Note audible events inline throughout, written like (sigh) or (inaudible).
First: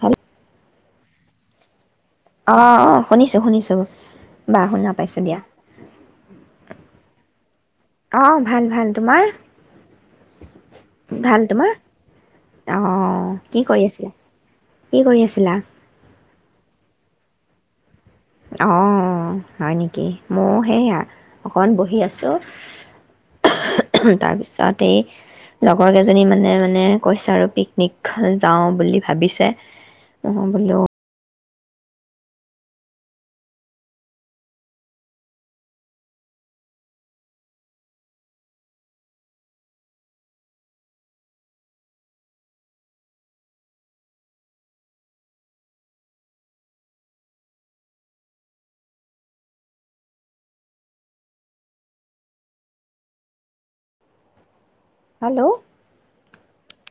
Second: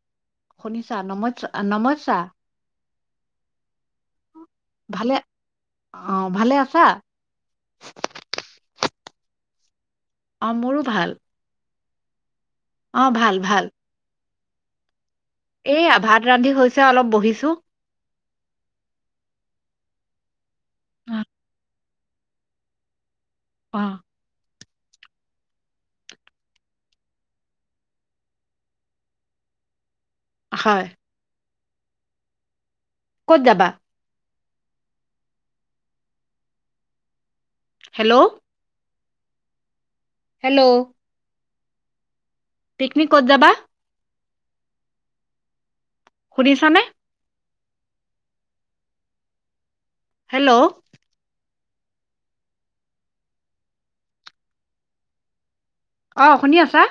হল ', শুনিছা নমজ আ নমজ অ', - অ ', শুনিছোঁ - শুনিছোঁ। ভালে অ', ভালে আছা। অ', ভাল - ভাল তোমাৰ? অঁ', মোৰো ভাল। ভাল অ', কি ভাল কৰি আছিলে? কি কৰি আছিলা? এইয়া ভাত ৰান্ধি হৈছে অলপ বহিছো অ' হয় নেকি ময় সেয়া অকণ বহি আছো অ তাৰপিছত তাতেই লগৰ কেইজনী মানে মানে কৈছে আৰু পিকনিক যাওঁ বুলি ভাবিছে অ' বলো হয় ক'ত যাবা হেল্ল' হেল্ল' পিকনিক ক'ত যাবা শুনিছানে হেল্ল' হেল্ল' অ' শুনি আছা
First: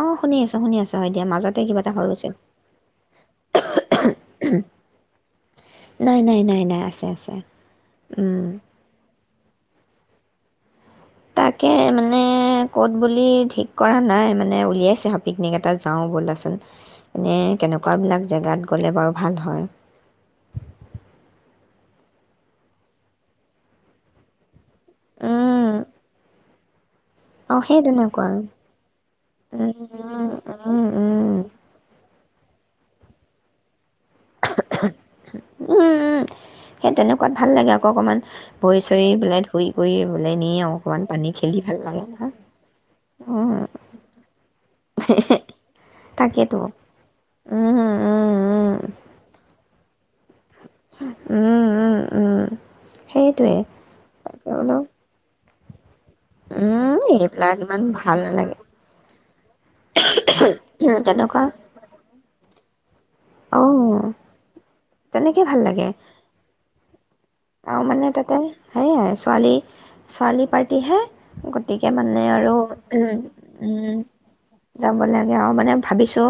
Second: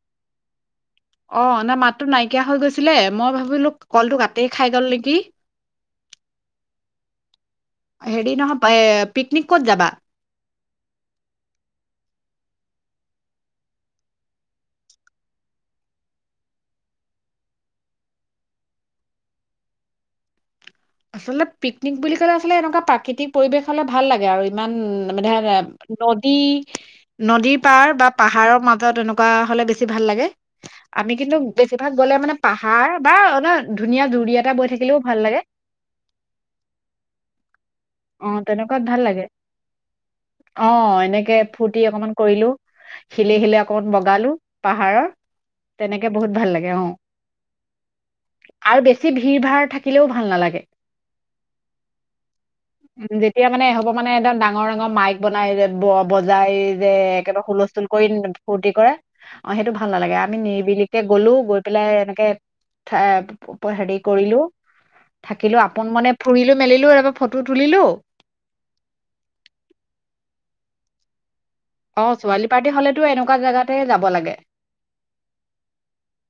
অ শুনি আছোুনি আছো হয় দিয়া অ মাজতে নাই কিবা এটা হৈ মাতটো গৈছিল নাইকিয়া হৈ গৈছিলে মই ভাবিলো কলটো কাতেই খাই গল নেকি নাই নাই নাই নাই আছে আছে হেৰি উম নহয় এ পিকনিকত যাবা তাকে মানে ক'ত বুলি ঠিক কৰা নাই মানে উলিয়াইছে আৰু পিকনিক এটা যাওঁ ব'লাচোন এনেই কেনেকুৱাবিলাক জেগাত গ'লে বাৰু ভাল হয় আচলতে পিকনিক বুলি ক'লে আচলতে এনেকুৱা প্ৰাকৃতিক পৰিবেশ হলে ভাল লাগে আৰু ইমান মানে উম, ধ নদী নদীৰ অঁ সেই পাৰ বা তেনেকুৱা পাহাৰৰ মাজত এনেকুৱা হলে উম, বেছি ভাল উম, লাগে উম, উম, আমি কিন্তু বেছিভাগ গ'লে মানে পাহাৰ বা অানে ধুনীয়া জুৰিীয়াাত এটা বৈ থাকিলে ভাল লাগে উম উম সেই তেনেকুৱাত ভাল লাগে আ অ তেনেকুৱাত ভাল লাগে কৰি পেলাই নি অ আৰু অকণমান পানী এনেকে খেলি ভাল ফূৰ্তি লাগে অকমান নহয় কৰিলো শিলে শিলে উম, অকমান বগালো পাহাৰৰ তেনেকে বহুত ভাল তাকেতো লাগে অ উম, উম, উম, আৰু বেছি ভিৰ ভাৰ থাক থাকিলেও ভাল নালাগে। উম উম উম উম যেতিয়া সেইটোৱে মানে হ'ব মানে একদম তাকে ডাঙৰ বোলো ডাঙৰ মাইক বনাই ব বজাই যে উম, একেবাৰে এইবিলাক ইমান হুলস্থুল কৰি ভাল নালাগে ফূুৰ্তি কৰে অ সেইটো ভাল নালাগে আমি নিৰিবিলিকে গলো তেনেকুৱা গৈ পেলাই এনেকে এ হেৰি অঁ কৰিলো তেনেকে থাকিলো আপোন মানে ফুৰিলো মেলিলো এব তাৰ মানে তাতে সেইয়াই ছোৱালী ছোৱালী পাৰ তিহে গতিকে অ', মানে ছোৱালী আৰু পাৰ্টি হ'লেতো উ এনেকুৱা জেগাতে উম যাব লাগে যাব লাগে আৰু মানে ভাবিছো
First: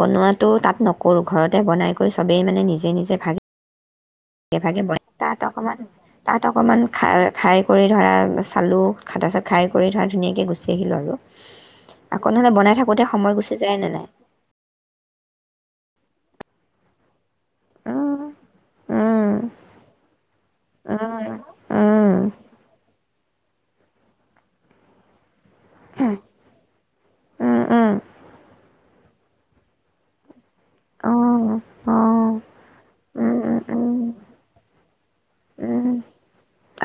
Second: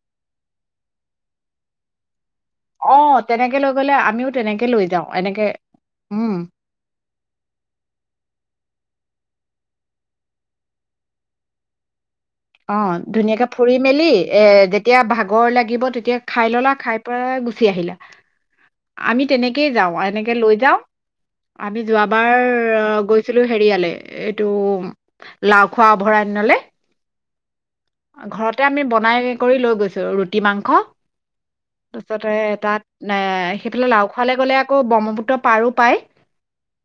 বনোৱাটো তাত নকৰোঁ ঘৰতে বনাই কৰিছো চবেই মানে নিজে অ', নিজে ভাবি তেনেকে লৈ গ'লে আ লগে - ভাগে বন তাত অকণমান উম, তাত অকণমান খাই খাই কৰি ধৰা চালু খাতা চাত খাই কৰি ধৰা ধুনীয়াকৈ গুচি আহিলোঁ আৰু আকৌ নহ'লে বনাই অ থাকোঁতে সময় ধুনীয়াকে গুচি ফুৰি যায় নে মেলি নাই এ যেতিয়া ভাগৰ লাগিব তেতিয়া খাই ললা খাই পেলাই গুচি আহিলা আমি উম তেনেকে যাওঁ এনেকে লৈ যাওঁ উম উম ছিলো হেৰিয়ালে এইটো লাওখোৱা অভয়াৰণ্যলে উম ঘৰতে আমি বনাই কৰি লৈ গৈছো ৰু কতি মাংস উম অঁ তাৰপিছতে তাত এ সেইফালে অঁ লাও খোৱালে গ'লে আকৌ ব্ৰহ্মপুত্ৰ পাৰো উম, পায়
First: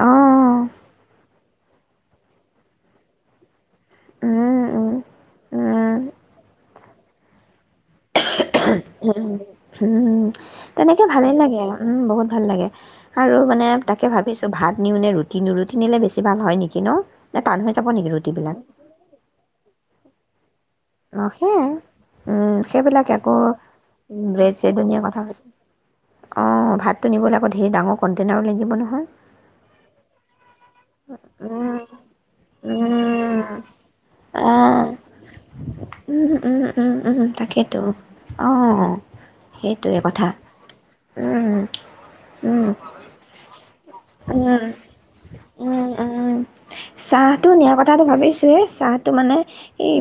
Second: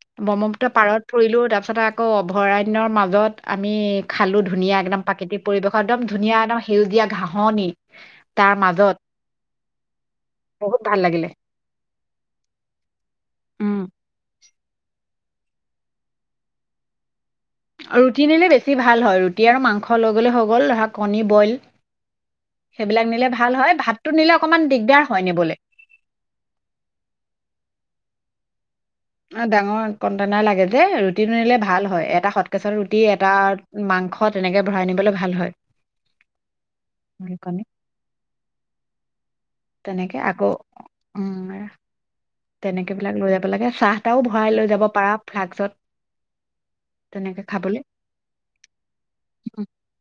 অ', ব্ৰহ্মপুত্ৰ পাৰত ফুৰিলো তাৰপিছত আকৌ অভয়াৰণ্যৰ মাজত আমি খালো উম, ধুনীয়া উম, একদম প্ৰাকৃতিক পৰিৱেশ উম, একদম ধুনীয়া একদম সেউজীয়া ঘাঁহনি তাৰ মাজত উম বহুত ভাল তেনেকে লাগিলে ভালেই লাগে আৰু উম বহুত ভাল লাগে আৰু মানে উম, তাকে ভাবিছো ত' ভাত নিও নে ৰুটি নিও ৰুটি নিলে বেছি ভাল হয় নেকি ন নে টান হৈ যাব নেকি ৰুটি নিলে ৰুটিবিলাক? বেছি ভাল হয় ৰুটি আৰু মাংস লগত ব বুলি হ'ব অ সেয়াই উম সেইবিলাক সেইবিলাকে নিলে আকৌ ভাল হয় ভাতটো নিলে অকণমান ব্ৰেড-চেড দিগদাৰ নিয়া কথা হয় নিবলৈ অ ভাতটো নিবলৈ আকৌ ধেৰ ডাঙৰ ক তেনে আও লাগিব নহয় অ ডাঙৰ কণ্টনাৰ লাগে যে যে ৰুটি নিলে উম, ভাল হয় এটা সট কেচত ৰুটি এটা উম, মাংস তেনেকে ভৰাই অ', নিবলৈ ভাল হয় উম, উম, উম, উম, সেইকাৰণে তাকেতো। অ', সেইটোৱে তেনেকে কথা। আকৌ উম তেনেকে বিলাক লৈ যাব লাগে চাহ তাহও উ ভৰাই লৈ যাব পাৰা উ ফ্লাক্সত উ তেনেকে চাহটো নিয়াৰ খাবলৈ কথাটো ভাবিছোয়ে চাহটো মানে এই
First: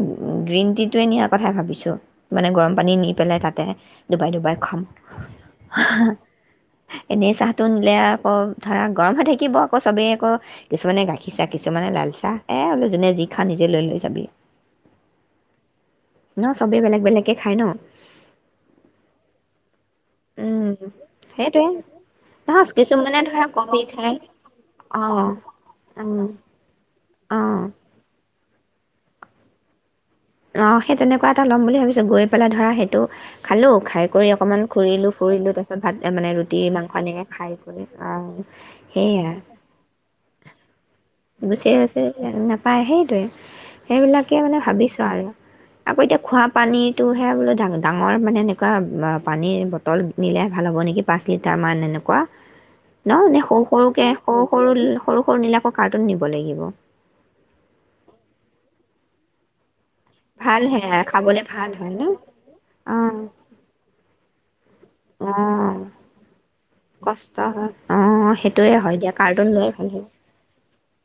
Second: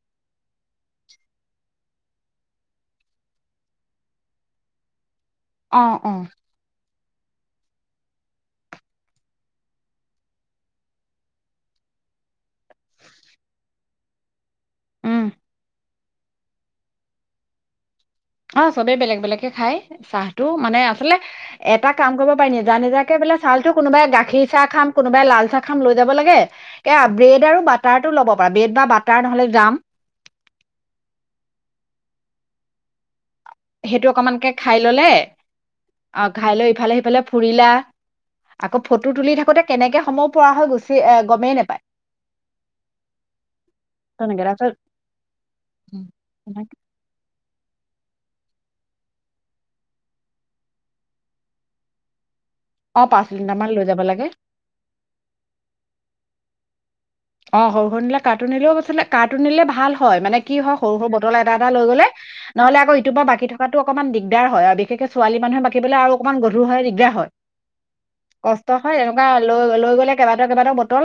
গ্ৰীণ টি টোৱে নিয়াৰ কথা ভাব ভাবিছোঁ মানে গৰম পানী নি পেলাই তাতে ডুবাই ডুবাই খাম অ অ এনেই চাহটো নিলে আকৌ ধৰা গৰম হৈ থাকিব আকৌ চবেই আকৌ কিছুমানে গাখীৰ চাহ কিছুমানে লাল চাহ এ বোলো যোনে যি খা নিজে লৈ লৈ যাবি উম ন চবেই বেলেগ বেলেগে খায় ন অ চবে বেলেগ বেলেগে খায় চাহটো উম, মানে আচলতে সেইটোৱে এটা কাম কৰিব পাৰি নহয় নিজা নিজাকে কিছুমানে বোলে ধৰা চাহটো কফি কোনোবাই খায় গাখীৰ চাহ খাম কোনোবাই অঁ লাল চাহ খাম লৈ যাব অঁ লাগে কে ব্ৰেড অঁ আৰু বাটাৰটো ল ব্ৰেড বা বাটাৰ নহলে দাম অ সেই তেনেকুৱা এটা ল'ম বুলি ভাবিছো গৈ পেলাই ধৰা সেইটো খালোঁ খাই সেইটো কৰি অকমানকে অকণমান খাই ললে ঘূৰিলোঁ ফুৰিলোঁ তাৰপিছত ভাত অ মানে খাই ৰুটি লৈ ইফালে মাংস সিফালে এনেকৈ খাই ফুৰিলা কৰি অঁ আকৌ ফটো তুলি সেয়া থাকোতে কেনেকে সময়ো পৰা হয় গুচি আহ গুচি গছে নাপায় সেইটোৱে সেইবিলাকে তেনেকে মানে তাৰপিছত ভাবিছো আৰু আকৌ এতিয়া খোৱা পানীটোে খাবলৈ ডাঙৰ মানে এনেকুৱা পানীৰ বটল নিলে ভাল হ'ব নেকি পাঁচ লিটাৰমান এনেকুৱা অ ন পাঁচ নে সৰু লিটাৰমান লৈ যাব সৰুকে লাগে সৰু সৰু সৰু সৰু নিলাকক কাৰ্টুন নিব লাগিব অ সৰু সৰু নিলা কাৰ্টোন দিলেও কথা নাই কাৰ্টুন দিলে ভাল হয় মানে কি ভাল হয় সেয়া সৰু সৰু বটল খাবলৈ এটা এটা ভাল লৈ হয় ন গলে নহলে আকৌ ইটোৰ অঁ পৰা বাকী থকাটো অকমান দিগদ বেৰ হয় আ গতিকে ছোৱালী মানুহে অঁ বাকীলৈ আৰু অকণমান গধুৰ হয় কষ্ট হয় অ কষ্ট সেইটোয়ে হয় দিয়া এনেকুৱা কাৰ্টুন লৈ ভাল হয় গ'লে কেইবাটাও বটল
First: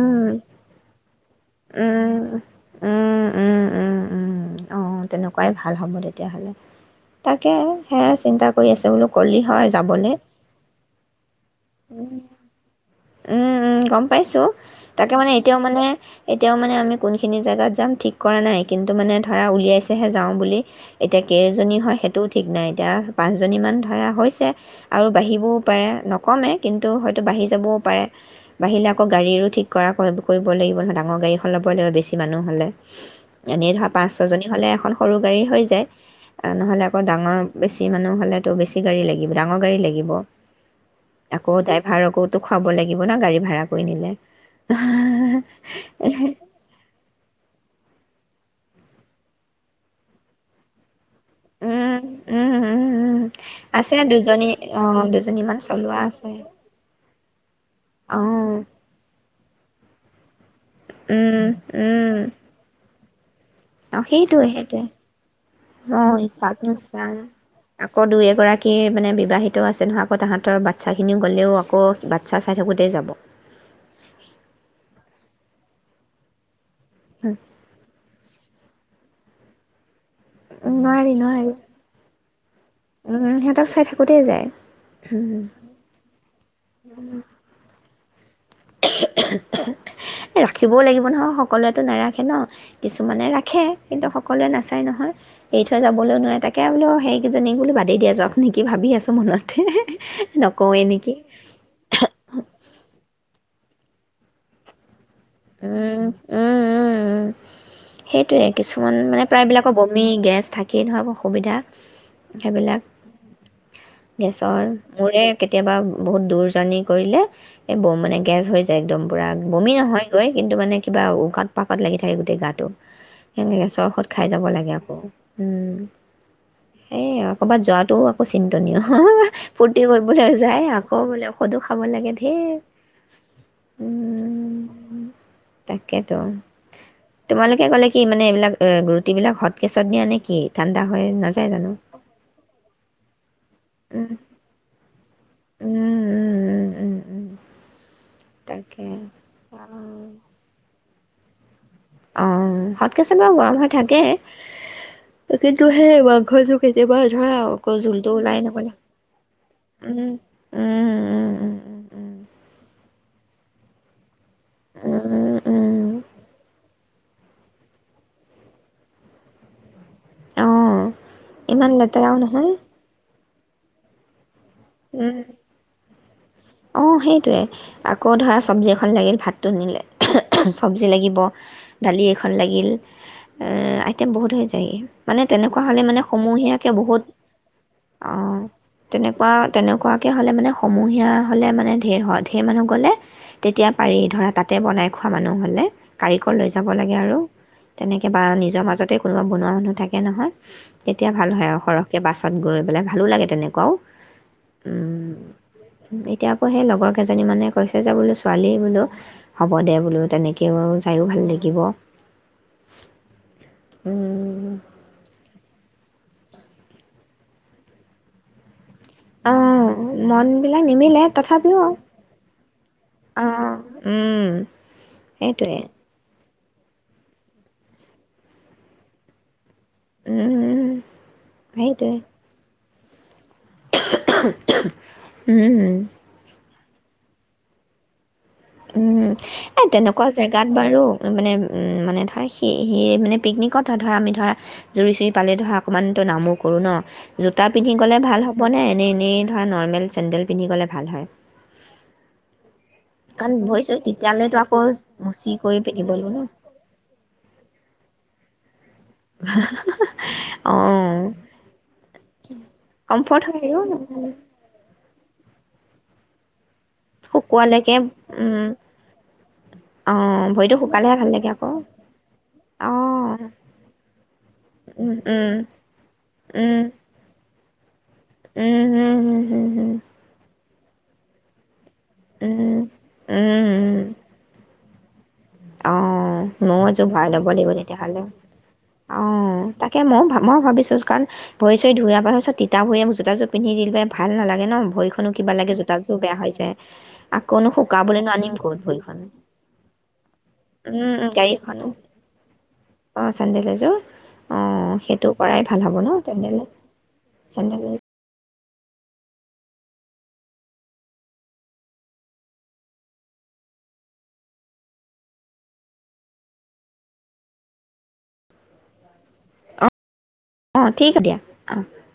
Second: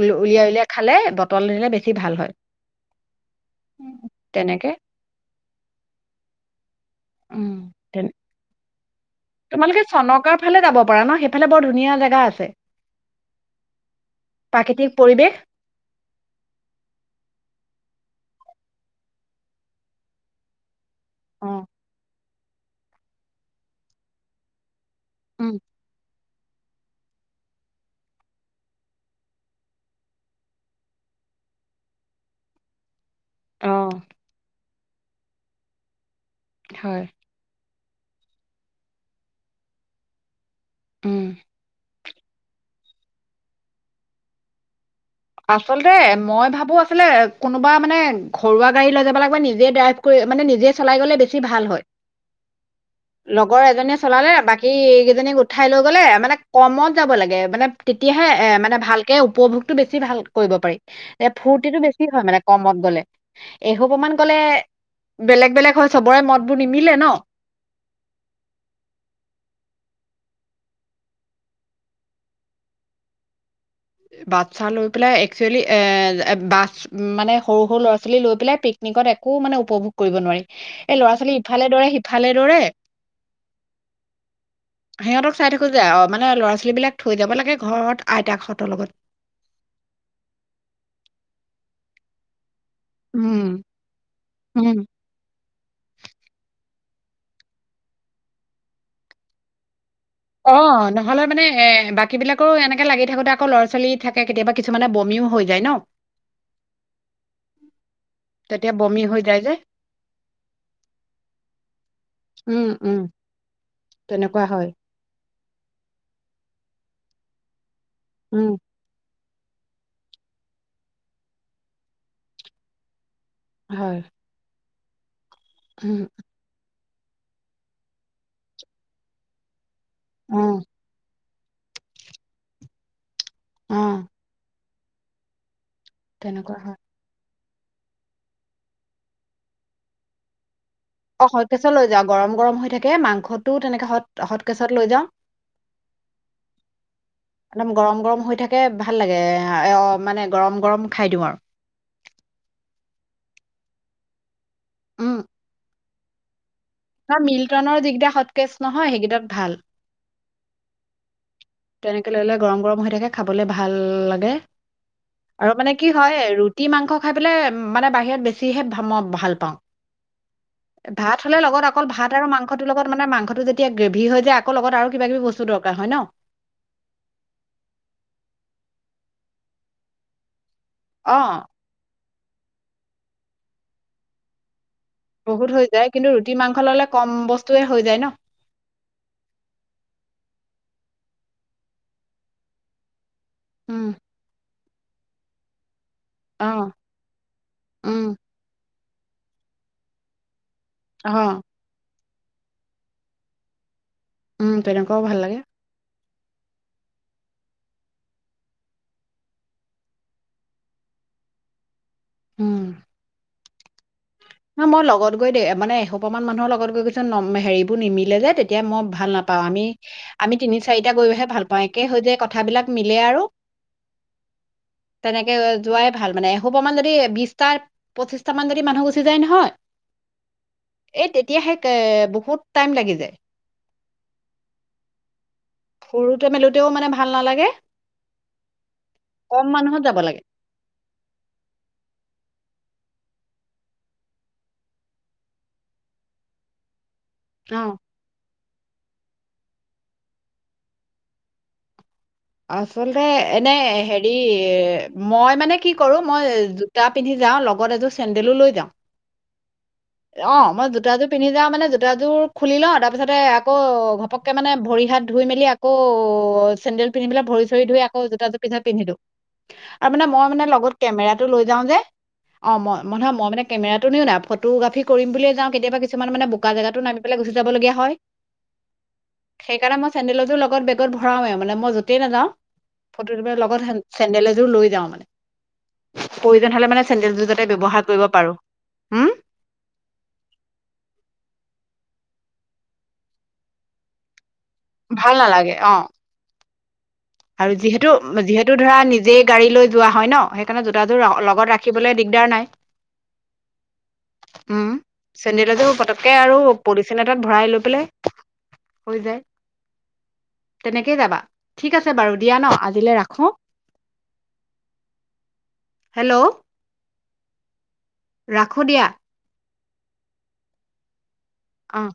উ উলিয়াই উলিয়াই খালে ব উম উম উম উম উম তেনেকে আহ তেনেকুৱাই ভাল হব তেতিয়াহলে তাকে উম হে তেনে চিন্তা কৰি আছে বোল কলি হয় তোমালোকে যাবলৈ চনকাৰ ফালে যাব পাৰা ন সেইফালে বৰ ধুনীয়া উম জেগা আছে উম উম গম পাইছো প্ৰাকৃতিক তাকে মানে পৰিৱেশ এতিয়াও মানে এতিয়াও মানে আমি কোনখিনি জেগাত যাম ঠিক কৰা নাই কিন্তু মানে ধৰা উলিয়াইছেহে যাওঁ বুলি এতিয়া অ কেইজনী হয়েই তো ঠিক নাই এতিয়া পাঁচজনীমান ধৰা হৈছে আৰু বাঢ়িবও উম, পাৰে নক কমেই কিন্তু হয়তো বাঢ়ি যাবও পাৰে বাঢ়িলে আকৌ গাড়ীৰো ঠিক কৰা কৰিব লাগিব নহয় তাক ডাঙৰ গাড়ীখন ওলাবই লাগিব বেছি মানুহ হ'লে এনেই ধৰা অ' পাঁচ ছ জনী হলে এখন সৰু গাড়ী হৈ যায় নহলে আকৌ হয় ডাঙৰ বেছি বেছি মানুহ হলে বেছি গাড়ী লাগিব ডাঙৰ গাড়ী লাগিব উম আকৌ তাই ভাৰকৌতো খুৱাব লাগিব না গাড়ী ভাড়া কৰি নিলে আচলতে মই ভাবো আছিলে কোনোবা মানে ঘৰুৱা় লৈ যাব লাগিব নিজে ড্ৰাইভ কৰি মানে নিজে চলাই গ'লে বে বেছি ভাল হয় উম, উম, উম, উম, লগৰ আছে এজনীয়ে চলালে দুজনী বাকী অ', কেইজনীক দুজনীমান উঠাই লৈ চলোৱা গলে আছে। মানে কমত যাব লাগে মানে তেতিয়াহে এ অ', মানে ভালকে উপভোগতটো বেছি ভাল কৰিব পাৰি এ উম, ফুৰ্তিটো বেছি উম, হয় মানে কমত কলে অ সেইটোৱে সেইটোৱে বেলেগ বেলেগ হয় চবৰে মতবোৰ অ নিমিলে ন চাম আকৌ দুই এগৰাকী মানে বিবাহিত আছে নহয় আকৌ তাহাঁত বাচ্ছাখিনিও গ'লেও আকৌ বাচ্ছা চাই থাকোঁতেই যাব বাচ্ছা লৈ পেলাই একচুৱেলি এ বাচ উম মানে সৰু সৰু ল'ৰা ছোৱালী লৈ পেলাই পিক নিগত একো মানে উপভোগ কৰিব নোৱাৰি এই ল'ৰা নোৱাৰি ছোৱালী নোৱাৰি ইফালে দৰে সি ভালে দৰে উম, সিহঁতক চাই থাকোঁতেই যায়। সিহঁতক উম। চাই থাকো যে অ মানে ল'ৰা ছোৱালী বিলাক থৈ যাব লাগে ঘৰত আইতাখন ৰাখিবও লাগিব নহয় সকলোৱে টো নাৰাখে ন কিছুমানে উম, ৰাখে কিন্তু সকলোৱে নাচায় উম। নহয় এৰি থৈ যাবলৈ নোৱাৰে তাকে বোলো সেইকেইজনী বোলো বাদে দিয়া যাওক নেকি ভাবি আছো মনতে অ নকওঁৱেই নেকি নহলে মানে এ বাকী বিলাকৰ এনেকে লাগি থাকোতে আকৌ লৰা ছোৱালী চলি থাকে কেতিয়াবা কিছুমানে বমিও হৈ যায় এ ন। এ এ সেইটোৱে তেতিয়া কিছুমান বমি হৈ মানে যায় যে প্ৰায়বিলাকৰ বমি গেছ থাকিয়েই ধৰক অসুবিধা উম, সেইবিলাক উম, তেনেকুৱা হয়। গেছৰ মৰে কেতিয়াবা বহুত দূৰ জাৰ্ণি কৰিলে এই বোৰ মানে গেছ উম। হৈ যায় একদম পূৰা বমি নহয় লৈ কিন্তু মানে কিবা উকত পাকত লাগি থাকে গোটেই গাটো সেয়েহে গেছৰ হয়, ঔষধ খাই যাব লাগে আৰু অ উম এ কৰবাত যোৱাটো আকৌ চিন্তনীয় ফূৰ্তি কৰিবলৈ অ', যায় আকৌ বোলে সদো খাব লাগে ধেৰ অ', উম তাকেতো তেনেকুৱা হয়। তোমালোকে ক'লে কি মান এইবিলাক ৰুটি বিলাক হটকেচত নিয়া নে কি? ঠাণ্ডা হৈ অ নাযায় হটকেচ জানো লৈ যাও গৰম গৰম হৈ থাকে মাংসটোো তেনেকে উম, হত কেচত লৈ যাওঁ উম, উম, উম, উম, ম গৰম গৰম থাকে তাকে ভাল লাগে মানে গৰম গৰম খাই দিওঁ আৰু অ সৎকেচন বাৰু গৰম হৈ থাকে উম, কিন্ত হ মাংস কেতিয়াবা আৰু ধৰা আকৌ মিল্টনৰ যিকেইটা জোলটো ওলাই হটকেচ নবলে নহয় সেইকেইটাত ভাল উম উম উম উম তেনেকে লৈ ললে গৰম গৰম হৈ থাকে খাবলে ভাল লাগে আৰু মানে কি হয় ৰুটি মাংস খ প মানে বাহিৰত বেছিকৈ মই ভাল পাওঁ অঁ ভাত হ'লে লগত ইমান অকল ভাত লেতেৰাও আৰু নহয় মাংসটোৰ লগত মানে মাংস যেয়া গ্ৰভি হৈ যায় লগত আৰু কিবা উম, কিবি বস্তু দৰকাৰ হয় ন অঁ সেইটোৱে আকৌ ধৰা চব্জি এখন লাগিল ভাতটো নিলে চবজি লাগিব অ', দালি এখন লাগিল আইটেম বহুত হৈ যায়গ মানে বহুত তেনেকুৱা হৈ হলে যায় মানে কিন্তু ৰুটি মাংস সমূহীয়াকে ল'লে বহুত কম বস্তুৱে হৈ যায় ন আহ তেনেকুৱা এনেকুৱাকে হ'লে মানে সমূহীয়া হ'লে মানে ধেৰ হয় দেৰ মানুহ গ'লে তেতিয়া উম, পাৰি ধৰা তাত তাতে বনাই খোৱা মানুহ হ'লে কাৰিকৰ লৈ যাব অ', লাগে আৰু উম তেনেকৈ বা নিজৰ মাজতে কোনোবা বনোৱা মানুহ থাকে নহয় অ এতিয়া ভাল হয় আৰু সৰহ পাছত গৈ পেলাই ভালো লাগে তেনেকুৱাও উম প্ৰনেংকাও ভাল লাগে এতিয়া আকৌ সেই লগৰ কেইজনী মানে কৈছে যে বোলো ছোৱালী বোলো হ'ব দে বোলো তেনেকৈও যায়ো ভাল লাগিব উম ন মই লগত গৈ দে মানে অকণমান মানুহৰ লগ গৈ কিছু হেৰিবোৰ নিমিলে যে তেতিয়া মই ভাল নাপাওঁ আমি অঁ আমি তিনি মনবিলাক চাৰিটা নিমিলে গৈহে ভাল তথাপিও পাওঁ একে হৈ যে কথাবিলাক মিলে আৰু অঁ তেনেকে সেইটোৱে যোৱাই ভাল মানে দুশপ মান যদি বিটা পঁচিছটা মান যদি মানুহ গ যাই নহয় উম, এ তেতিয়াহে কে সেইটোৱে বহুত টাইম লাগি যায়। উম তেও মানে ভাল নালাগে উম, কম এ মানুহত যাব তেনেকুৱা লাগে জেগাত বাৰু মানে উম মানে ধৰ সি সে মানে পিকনিকত ধৰা আমি ধৰা জুৰি চুৰি পালে ধৰা অকণমানতো নামো কৰোঁ ন। জোতা অ পিন্ধি গ'লে ভাল হ ব নাই এনে এনেই ধৰা নৰ্মেল চেন্দেল পিন্ধি গলে ভাল হয়। আচলতে কাৰণ এনে ভৰিছো হেৰি, তেতিয়ালেতো আকৌ মুচি মই মানে কৰি কি পিন্ধিব কৰো লাগিব ন মই জোতা পিন্ধি যাওঁ লগত এযোৰ চে ল লৈ যাও (unintelligible) অঁ মই অ', জোতাযোৰ পিন্ধি যাওঁ মানে জোতাযোৰ খুলি লওঁ তাৰপিছতে কমফৰ্ট হয় আকৌ আৰু ঘপককে মানে ভৰি হাত ধুই মেলি আকৌ অ চেডেল পিন্ধি পেলাই ভৰি চৰি শুকোৱালৈকে ধুই আকৌ জোতাজোৰ উম, পিন্ধা-পিন্ধিলো, আৰু মানে মই অ', মানে ভৰিটো লগত শুকালেহে ভাল কেমেৰাটো লাগে লৈ আকৌ যাওঁ যে, অ মই মহা মই মানে কেমেৰাটো নিও নাই ফটোগ্ৰাফি উম, কৰিম উম, বুলিয়েই যাওঁ কেতিয়াবা কিছুমান মানে বোকা উম, জেগাতটো নামি পেল গো যাবলগীয়া হয় উম, হুম, হুম, হুম, হুম, সেইকাৰণে মই চেণ্ডেল এযোৰ লগ বেগত ভৰাও এ মানে মই গতেই নাযাও, উম, উম, ফটোটো লগত হ চেডেল এযোৰ লৈ যাওঁ মানে অঁ প্ৰয়োজন ময়ো হ'লে মানে এযোৰ ভৰায় লব চেন্দেলযোৰ যাতে লাগিব ব্যৱহাৰ তেতিয়াহলে, কৰিব পাৰো, উম, অঁ তাকে ময় ভ মই ভাবিছোঁ কাৰণ ভৰি চৰি ধুই আহাৰ পাৰ পিছত তিতা ভৰিয়ে জোতাযোৰ পিন্ধি দিলে ভাল নালাগে। লাগে ন ভৰি খনো ভাল কিবা লাগে, নালাগে অ'। জোতাযোৰ বেয়া হয় যায়। আকৌনো আৰু যিহেতু, শুকাবলৈনো আনিম যিহেতু ক'ত ধৰা ভৰিখন নিজেই গাড়ী লৈ যোৱা হয় ন অ সেইকাৰণে উম, জোতাযোৰ উম, ল-লগত গাড়ীখন ৰাখিবলে দিগদাৰ নাই। অ চেণ্ডেল এযোৰ অ উম সেইটো কৰাই চেণ্ডেল ভাল এযোৰ হ'ব ন পতককে আৰু চেণ্ডেল পলিথিন এটাত ভৰাই লৈ চেণ্ডেল পেলে হৈ যায়, তেনেকেই যাবা ঠিক আছে বাৰু দিয়া ন আজিলে ৰাখো। হেল্ল' ৰাখোঁ দিয়া অঁ, অ ঠিক হ দিয়া। অঁ অ